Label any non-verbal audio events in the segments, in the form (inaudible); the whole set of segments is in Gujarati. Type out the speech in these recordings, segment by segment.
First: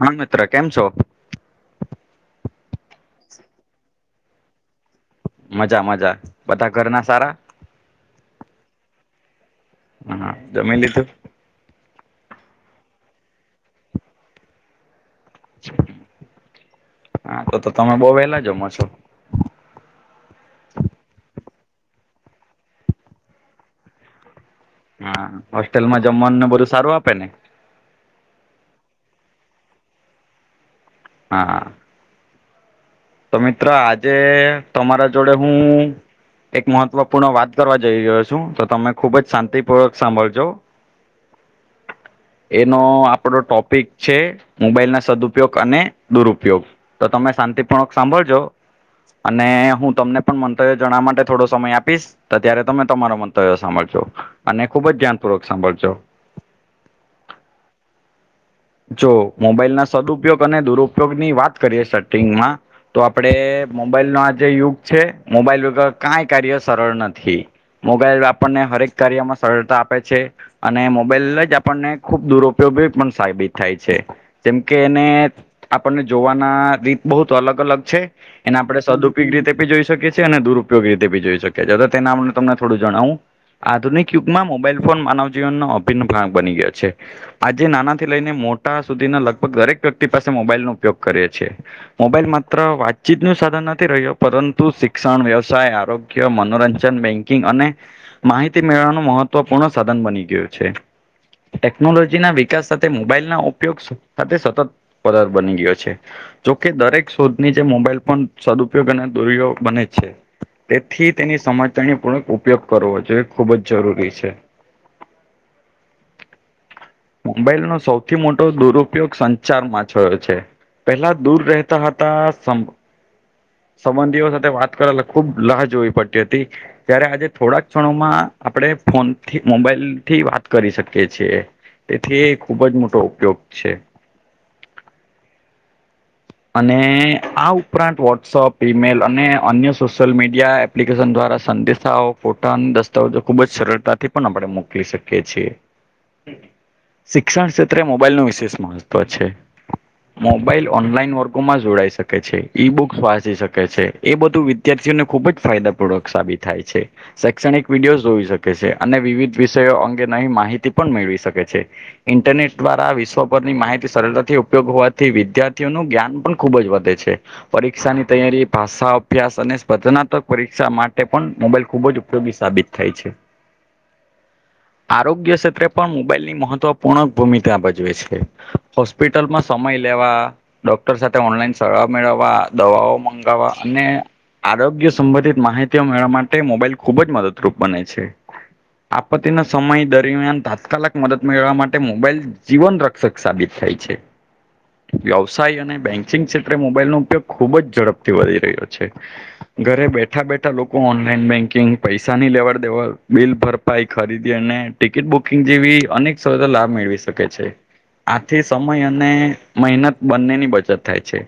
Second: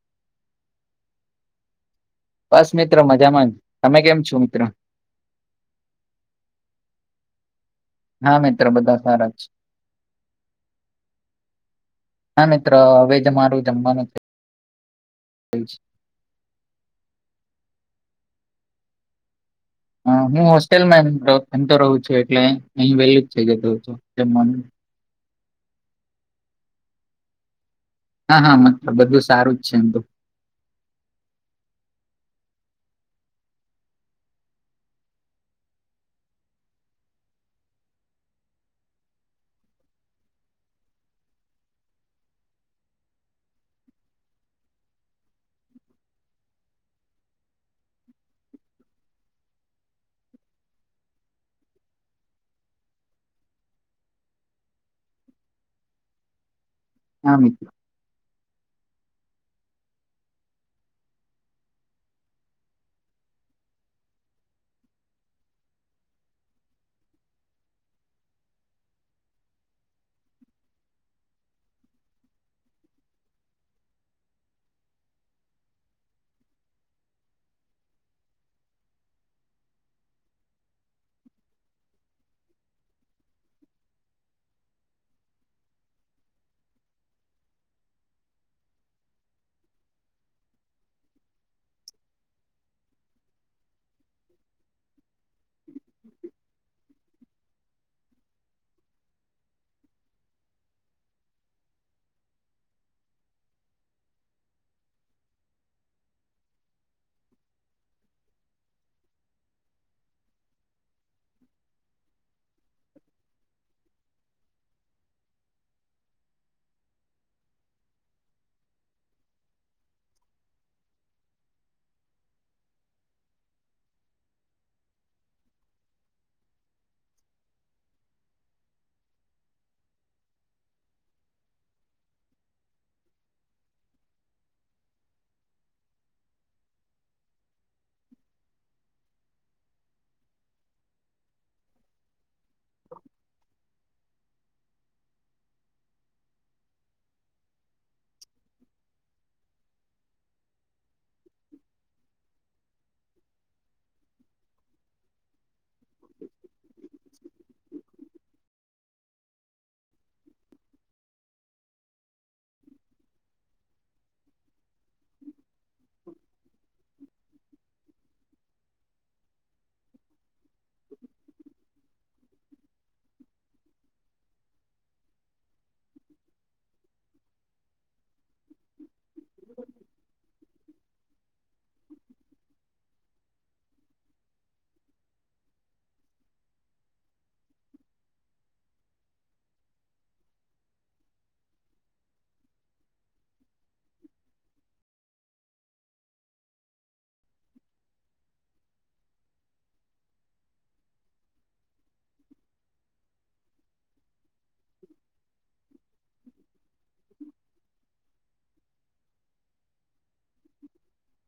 હા, મિત્ર કેમ છો? બસ મિત્ર મજામાં. તમે કેમ છો મિત્ર? મજા મજા બધાં ઘરના સારા હા, મિત્ર બધા સારા જ હા, જમી લીધું? હા, મિત્ર હવે જમારું જમવાનું છે. હા, તો તો તમે બઉુ વહેલા જમો છો. હ હું હોસ્ટેલમાં એ એમતો એમતો રહું છું એટલે અહી વેલું જ થઈ જાઉં છું તેમાં. હા, હોસ્ટેલ માં જમવાનુંને બધુ સારું આપે ને? હા હા મતલબ બધું સારું જ છે એમ તો. હા. તો મિત્ર આજે તમારા જોડે હું એક મહત્વપૂર્ણ વાત કરવા જઈ રહ્યો છું તો તમે ખુબ જ શાંતિપૂર્વક સાંભળજો. એનો આપડો ટોપિક છે મોબાઈલ ના સદુપયોગ અને દુરુપયોગ. તો તમે શાંતિપૂર્વક સાંભળજો. અને હું તમને પણ મંતવ્ય જણાવવા માટે થોડો સમય આપીશ તો ત્યારે તમે તમારો મંતવ્ય સાંભળજો અને ખુબ જ ધ્યાનપૂર્વક સાંભળજો. હા, મિત્ર. જો મોબાઈલ ના સદઉપયોગ અને દુરુપયોગ ની વાત કરીએ સટિંગમાં તો આપડે મોબાઈલ નો આ જે યુગ છે મોબાઈલ વગર કઈ કાર્ય સરળ નથી. મોબાઈલ આપણને હરેક કાર્યમાં સરળતા આપે છે. અને મોબાઈલ જ આપણને ખુબ દુરુપયોગી પણ સાબિત થાય છે. જેમ કે એને આપણને જોવાના રીત બહુ અલગ અલગ છે. એને આપડે સદઉપયોગ રીતે બી જોઈ શકીએ છીએ અને દુરુપયોગ રીતે બી જોઈ શકીએ છીએ તો તેના આપ તમને થોડું જણાવું. આધુનિક યુગમાં મોબાઈલ ફોન માનવ જીવનનો અભિન્ન ભાગ બની ગયો છે આજે નાનાથી લઈ ને મોટા સુધીના લગભગ દરેક વ્યક્તિ પાસે મોબાઈલ નો ઉપયોગ કરીએ છીએ. મોબાઈલ માત્ર વાતચીત નું સાધન નથી રહ્યો પરંતુ શિક્ષણ વ્યવસાય આરો ગ્ય મનોરંજન બેંકિંગ અને માહિતી મેળવવાનું મહત્વપૂર્ણ સાધન બની ગયું છે. ટેકનોલોજી ના વિકાસ સાથ તે મોબાઈલ ના ઉપયોગ સાથે સતત પદાર્થ બની ગયો છે. જોકે દરેક શોધની જે મોબાઈલ પણ સદુપયોગ અને દુરયોગ બને છે. તેથી તેની સમજતાની પૂર્ણક ઉપયોગ કરવો જોઈએ ખુબ જ જરૂરી છે. મોબાઈલ નો સૌથી મોટો દુરુપયોગ સંચારમાં છયો છે. પહેલા દૂર રહેતા હતા સંભ સંબંધીઓ સાથે વાત કરલા ખુબ લહ જોવી પડતી હતી ત્યારે આજે થોડાક ક્ષણોમાં આપણે ફોનથી મોબાઈલ થી વાત કરી શકીએ છીએ. તેથી ખુબ જ મોટો ઉપયોગ છે. અને આ ઉપરાંત વોટ્સઅપ ઇમેલ અને અન્ય સોશિયલ મીડિયા એપ્લિકેશન દ્વારા સંદેશાઓ ફોટા અને દસ્તાવેજો ખૂબ જ સરળતાથી પણ આપણે મોકલી શકીએ છીએ. (unintelligible) શિક્ષણ ક્ષેત્રે મોબાઈલ નું વિશેષ મહત્વ છે, મોબાઈલ ઓનલાઈન વર્ગોમાં જોડાઈ શકે છે ઈ બુક વાંસી શકે છે એ બધું વિદ્યાર્થીઓને ખુબ જ ફાયદાપૂર્વક સાબિત થાય છે. શૈક્ષણિક વિડીયો હોઈ શકે છે અને વિવિધ વિષયો અંગે નવી માહિતી પણ મેળવી શકે છે. ઇન્ટરનેટ દ્વારા વિશ્વભરની માહિતી સરળતાથી ઉપયોગ હોવાથી વિદ્યા ર્થી ઓ નું જ્ઞાન પણ ખુબ જ વધે છે. પરીક્ષા ની તૈયારી ભાષા અભ્યાસ અને સ્પર્ધનાત્મક પરીક્ષા માટે પણ મોબાઈલ ખુબ જ ઉપયોગી સાબિત થાય છે. આરોગ્ય ક્ષેત્રે પણ મોબાઈલ ની મહત્વપૂર્ણ ભૂમિકા ભજવે છે. હોસ્પિટલમાં સમય લેવા ડોક્ટર સાથે ઓનલાઈન સળા મેળવવા દવાઓ મંગાવવા અને આરોગ્ય સંબંધિત માહિતીઓ મેળવા માટે મોબાઈલ ખુબ જ મદદરૂપ બને છે. આપત્તિના સમય દરમિયાન તાત્કાલિક મદદ મેળવવા માટે મોબાઈલ જીવન ર ક્ષક સાબિત થાય છે. વ્યવસાય અને બેન્કિંગ ક્ષેત્રે મોબાઈલ નો ઉપયોગ ખુબ જ ઝડપથી વધી રહ્યો છે. ઘરે બેઠા બેઠા લોકો ઓનલાઈન બેંકિંગ પૈસા ની લેવાડ દેવાડ બિલ ભર ભાઈ ખરીદી અને ટિકિટ બુકિંગ જેવી અનેક સિ લાભ મેળવી શકે છે. આથી સમય અને મહેનત બંનેની બચત થાય છે.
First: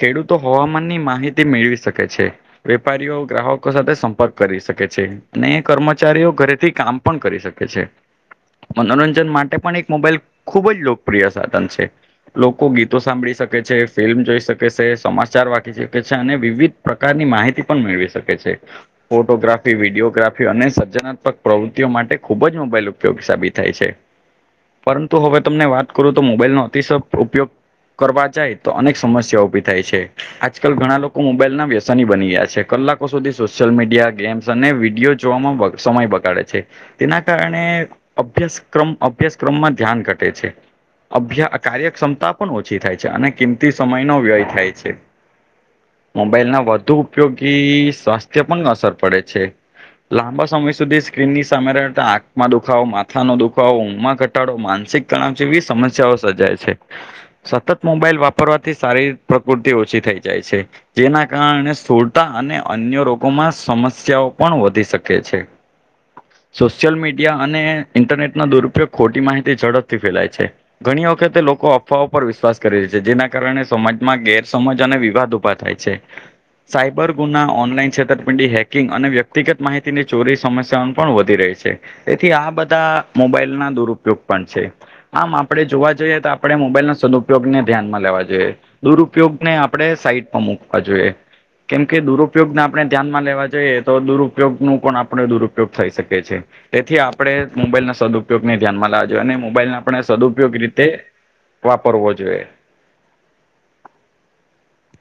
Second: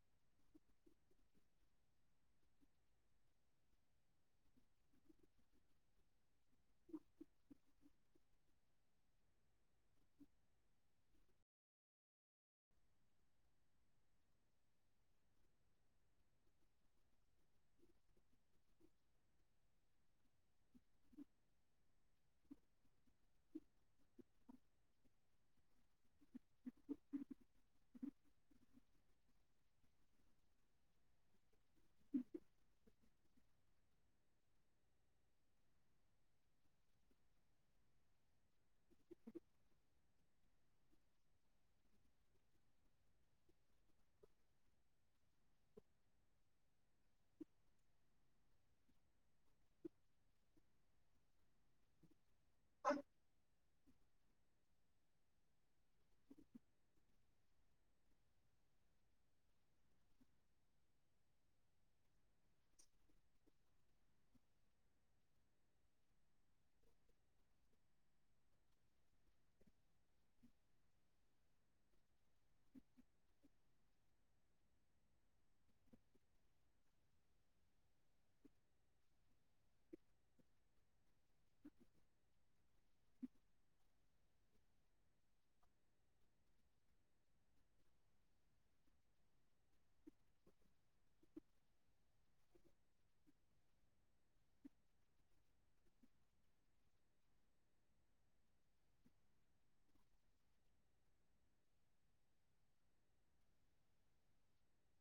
ખેડૂતો હવામાનની માહિતી મેળવી શકે છે. વેપારીઓ ગ્રાહકો સાથે સંપર્ક કરી શકે છે. અને એ કર્મચારીઓ ઘરેથી કામ પણ કરી શકે છે. મનોરંજન માટે પણ એક મોબાઈલ ખુબ જ લોકપ્રિય સાધન છે લોકોગીત સાંભળી શકે છે ફિલ્મ જોઈ શકે છે સમાચાર વાકી શકે છે અને વિવિધ પ્ર કારની માહિતી પણ મેળવી શકે છે. ફોટોગ્રાફી વિડીયોગ્રાફી અને સર્જનાત્મક પ્રવૃત્તિઓ માટે ખૂબ જ મોબાઈલ ઉપ યોગી સાબિત થાય છે. પરંતુ હવે તમને વાત કરું તો મોબાઈલનો અતિશય ઉપયોગ કરવા જાય તો અનેક સમસ્યા ઉભી થાય છે. આજકાલ ઘણા લોકો મોબાઈલ ના વ્યસની બની ગયા છે, કલાક કો સુધી સોશિયલ મીડિયા ગેમ્સ અને વિડીયો જોવામાં વ સમય બગાડે છે. તેના કારણે અભ્યાસ ક્રમ અભ્યાસક્રમમાં ધ્યાન ઘટે છે. અભ્યા કાર્યક્ષમતા પણ ઓછી થાય છે અને કિંમતી સમયનો વ્યય થાય છે. મોબાઈલ ના વધુ ઉપયોગી સ્વાસ્થ્ય પણ અસર પડે છે. લાંબા સમય સુધી સ્ક્રીનની સામેરેતા આ ખ માં દુખાવો માથાનો દુખાવો ઊંઘમાં ઘટાડો માનસિક તણાવ જેવી સમસ્યાઓ સર્જાય છે. સતત મોબાઈલ વાપરવાથી શારીર પ્રકૃતિ ઓછી થઈ જાય છે. જેના કારણે સુળતા અને અન્ય રોગોમાં સમસ્યાઓ પણ વધી શકે છે. (unintelligible) સોશિયલ મીડિયા અને ઇન્ટરનેટ ના દુરુપયોગ ખોટી માહિતી ઝડપથી ફેલાય છે. ઘણી વખતે લોકો અફવાઓ ઉપર વિશ્વાસ કરીહી છે જેના કારણે સમાજમાં ગેરસમજ અને વિવાદ ઉભા થાય છે. સાયબર ગુના ઓનલાઈન છેતરપિંડી હેકિંગ અને વ્યક્તિગત માહિતીની ચોરી સમસ્યાઓ પણ વધી રહી છે. એથી આ બધા મોબાઈલ ના દુરુપયોગ પણ છે. આમ આપણે જોવા જઈએ તો આપણે મોબાઈલ ના સદુપયોગને ધ્યાનમાં લેવા જોઈએ દુરુપયોગને આપણે સાઈટમાં મુૂકવા જોઈએ. કેમકે દુરુપયોગને આપણે ધ્યાનમાં લેવા જોઈએ તો દુરુપયોગ નું પણ આપણે દુરુપયોગ થઈ શકે છે. તેથી આપડે મોબાઈલના સદઉપયોગને ધ્યાનમાં લાવવા જોઈએ અને મોબાઈલ ના આપણે સદઉપયોગ રીતે વાપરવો જોઈએ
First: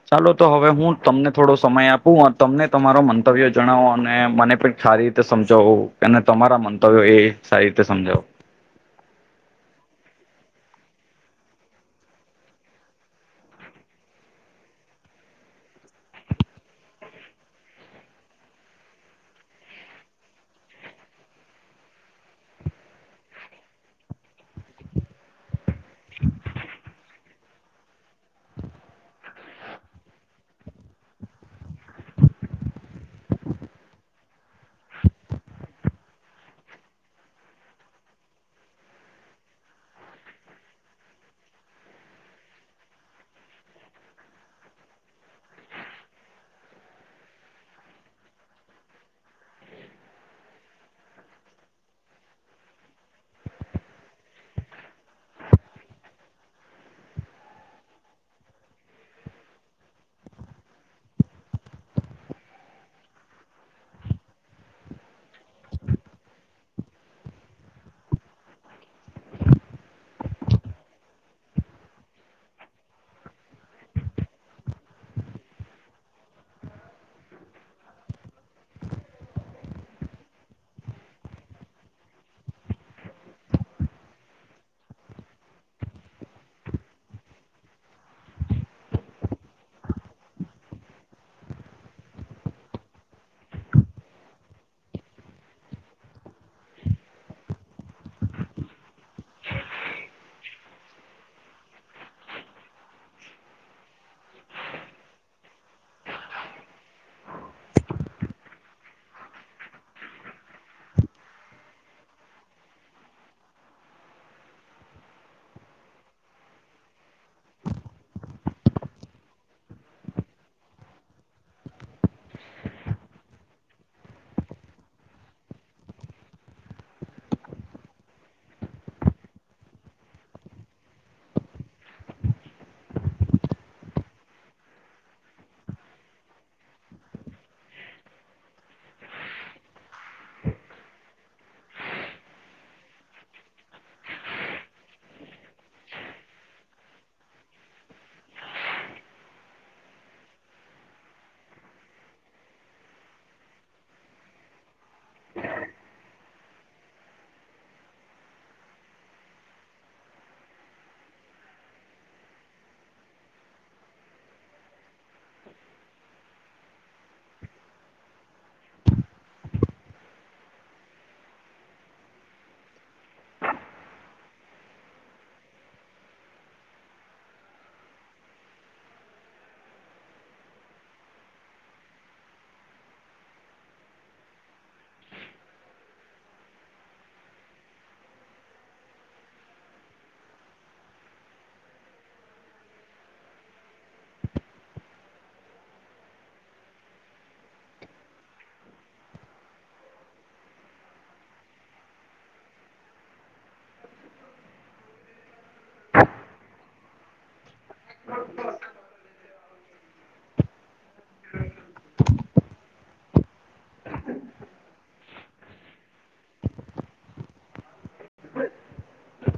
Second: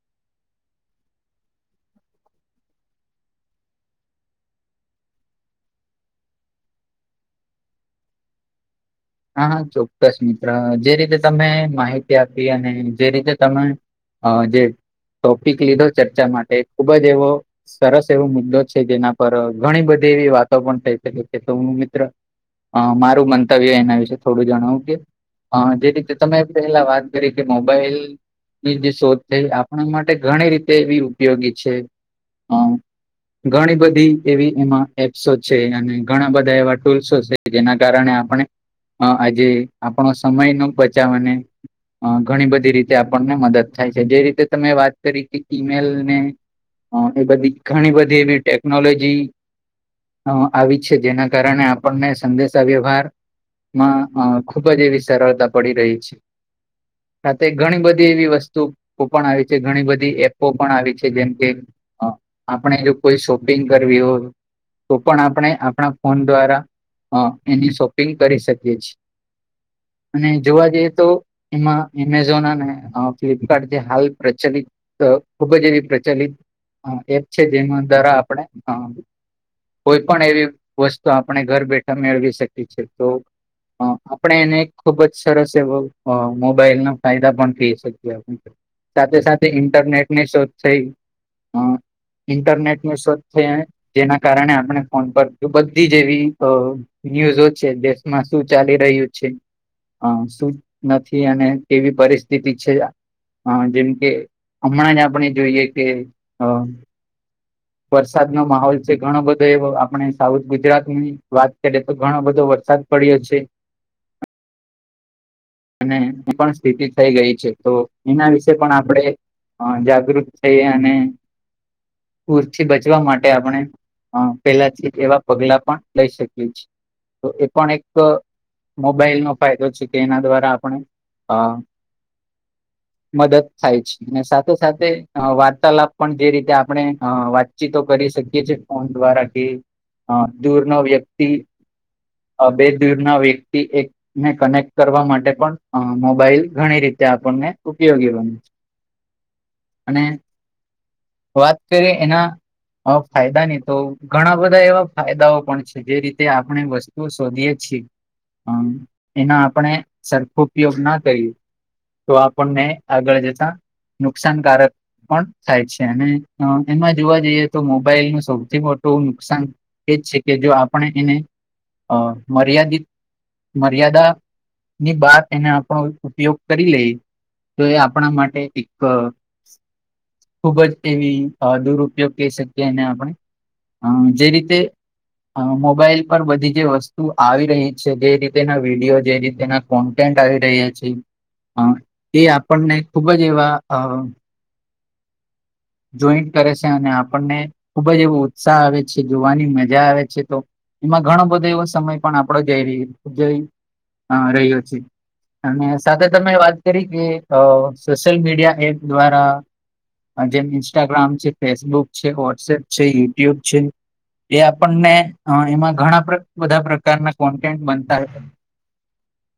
ચાલો તો હવે હું તમને થોડો સમય આપું તમને તમારો મંતવ્યો જણાવો અને મને પણ સારી રીતે સમજાવું અને તમારા મંતવ્યો એ સારી રીતે સમજાવો હા હા ચોક્કસ મિત્ર જે રીતે તમે માહિતી આપી અને જે રીતે તમે અ જે ટોપિક લીધો ચર્ચા માટે ખુબ જ એવો સરસ એવો મુદ્દો છે જેના પર ઘણી બધી એવી વાતો પણ થઈ શકે કે હું મિત્ર અ મારું મંતવ્ય એના વિશે થોડું જણાવું કે જે રીતે તમે પહેલા વાત કરી કે મોબાઈલ ની જે શોધ છે આપણા માટે ઘણી રીતે એવી ઉપયોગી છે અ (inaudible) ઘણી બધી એવી એમાં એપ્સો છે અને ઘણા બધા એવા ટૂલ્સો છે જેના કારણે આપણે હ આજે આપણો સમયનો બચાવ અને અ ઘણી બધી રીતે આપણને મદદ થાય છે જે રીતે તમે વાત કરી કે ફિમેલને એ બધી ઘણી બધી એવી ટેકનોલોજી અ આવી છે જેના કારણે આપણને સંદેશાવ્યવહાર માં ખુબ જ એવી સરળતા પડી રહી છે સાથે ઘણી બધી એવી વસ્તુ પણ આવી છે ઘણી બધી એપો પણ આવી છે જેમ કે હ આપણે જો કોઈ શોપિંગ કરવી હોય તો પણ આપણે આપણા ફોન દ્વારા અ એની શોપિંગ કરી શક કે છીએ અને જોવા જઈએ તો એમાં એમેઝોન અને ફ્લિપકાર્ટ જે હાલ પ્રચલિત ખુબ જ એવી પ્રચલિત એપ છે જેમાં દ્વારા આપણે અ કોઈ પણ એવી વસ્તુ આપણે ઘર બેઠા મેળવી શકીએ છે તો આપણે એને ખુબ જ સરસ એવો મોબાઈલ ના ફાયદા પણ થઈ શકીએ આપણે સાથે સાથે ઇન્ટરનેટ ની શોધ થઈ (inaudible) ઇન્ટરનેટ મે સ્વચ્થેૈ જેના કારણે આપણે ફોન પર બધી જ જેવી અ ન્યુઝો છે દેશ માં શું ચાલી રહ્યું છે. અ શું નથી અને કેવી પરિસ્થિતિ છે. હ જેમ કે હમણાં જ આપડે જોઈએ કે અ વરસાદ નો માહોલ છે ઘણો બધો એવો આપણે સાઉથ ગુજરાતની વાત કરીએ તો ઘણો બધો વરસાદ પડયો છે. અને એ પણ સ્થિતિ થઈ ગઈ છે તો એના વિશે પણ આપડે અ જાગૃત થઈ અને પુરથી બચવા માટે આપણે અ પેલાથી એવા પગલા પણ લઈ શકીએ છે. તો એ પણ એક મોબાઈલ નો ફાયદો છે કે એના દ્વારા આપણે અ (inaudible) મદદ થાય છે અને સાથે સાથે વાર્તાલાપ પણ જે રીતે આપણે અ વા ચીતો કરી શકીએ છીએ ફોન દ્વારા કે દૂરનો વ્યક્તિ બે દૂરના વ્યક્તિ એકને કનેક્ટ કરવા માટે પણ મોબાઈલ ઘણી રીતે આપણને ઉપયોગી બને છે અને વાત કરીએ એના હ ફાયદા નહી તો ઘણા બધા એવા ફાયદાઓ પણ છે જે રીતે આપણે વસ શોધીએ છે પણ એના આપણે સરખો ઉપયોગ ના કર્યું તો આપણને આગળ જતા નુકસાનકારક પણ થાય છે. અને એમાં જોવા જઈએ તો મોબાઈલ ન સૌથી મોટું નુકસાન એજ છે કે જો આપણે એને અ મર્યાદિત મર્યાદા ની બાાર એને આપણ ઉપયોગ કરી લઈ તો એ આપણા માટે એક અ ખુબ જ એવી દુરુપયોગ કહી શકીએ એને આપણે જે રીતે મોબાઈલ પર બધી જે વસ્તુ આવી રહી છે જે રીતેના વિડીયો જે રીતેના કોન્ટેન્ટ આવી રહ્યા છે એ આપણને ખુબ જ એવા અ જોઈન્ટ કરે છે અને આપણને ખુબ જ એવો ઉત્સાહ આવે છે જોવાની મજા આવે છે તો એમાં ઘણો બધો એવો સમય પણ આપણેે જઈ રએ જઇ અ રહ્યો છે અને સાથે તમે વાત કરી કે અ સોશિલ મીડિયા એપ દ્વારા અ, જેમ ઇન્સ્ટાગ્રામ છે ફેસબુક છે વોટ્સએપ છે યુટ્યુબ છે એ આપણને એમાં ઘણા બધા પ્રકારના કોન્ટેન્ટ બનતા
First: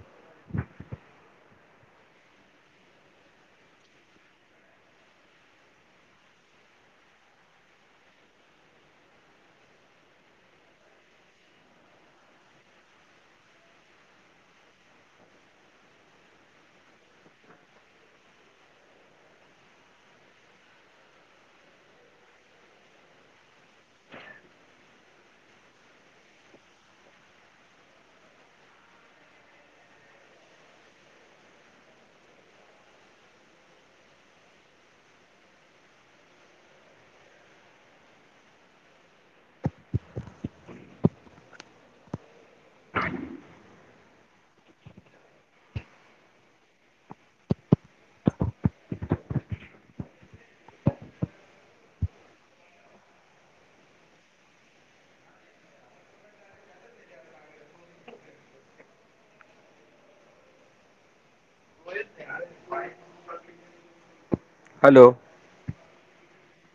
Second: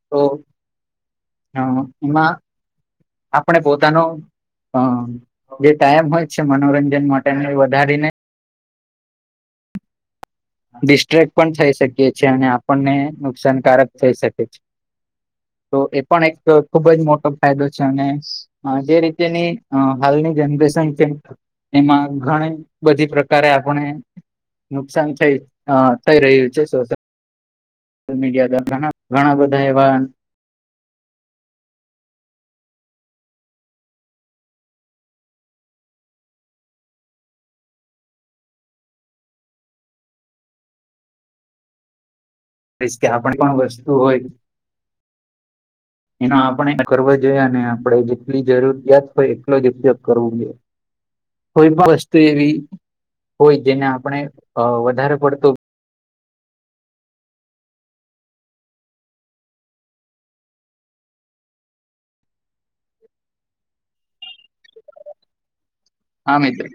તો હ એમાં આપણે પોતાનો હ જે ટાયમ હોય છે મનોરંજન માટેનો વધારી ને ડિસ્ટ્રેક પણ થઈ શકીએ છે અને આપણને નુકસાનકારક થઈ શકે છે. તો એ પણ એક ખુબ જ મોટો ફાયદો છે અને હ જે રીતેની હાલની જનરેશન છે. એમાં ઘણી બધી પ્રકારે આપણે નુકસાન થઈ થઈ રહ્યું છે સોશિયલ મીડિયા દ્વારા ઘણા બધા એવા રીસ કે આપણે પણ વસ્તુ હોય (inaudible) એનો આપણે કરવા જોઈએ ને આપડે જેટલી જરૂરીયાત હોય એટલો જ ઉપયોગ કરવો જોઈએ. (inaudible) કોઈ પણ વસ્તુ એવી હોય જેને આપણે વધારે અ પડતો હલો. હા મિત્ર.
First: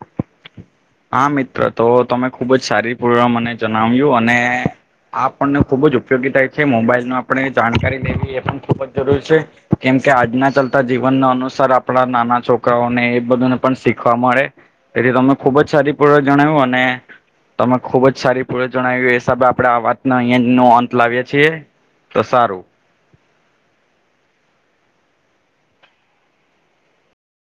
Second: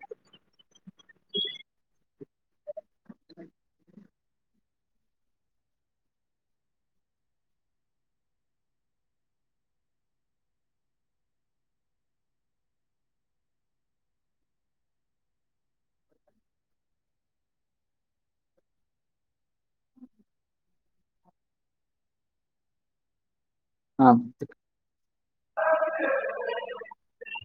હા મિત્ર તો તમે ખુબ જ સારી પૂર્ણ મને જણાવ્યું અને આ આપણને ખૂબ જ ઉપયોગી થાય છે મોબાઈલ નો આપણે જાણકારી લેવી એ પણ ખૂબ જ જરૂરી છે. કેમકે આજના ચાલતા જીવનના અનુસાર આપણા નાના છોકરાઓને એ બધુંને પણ શીખવા મળે. એથી તમે ખુબ જ સારી પણે જણાવ્યું અને તમે ખુબ જ સારી પણે જણાવ્યું એ હિસાબે આપડે આ વાતને અહિયા નો અંત લાવીએ છીએ. તો સારું હા મિત્ર.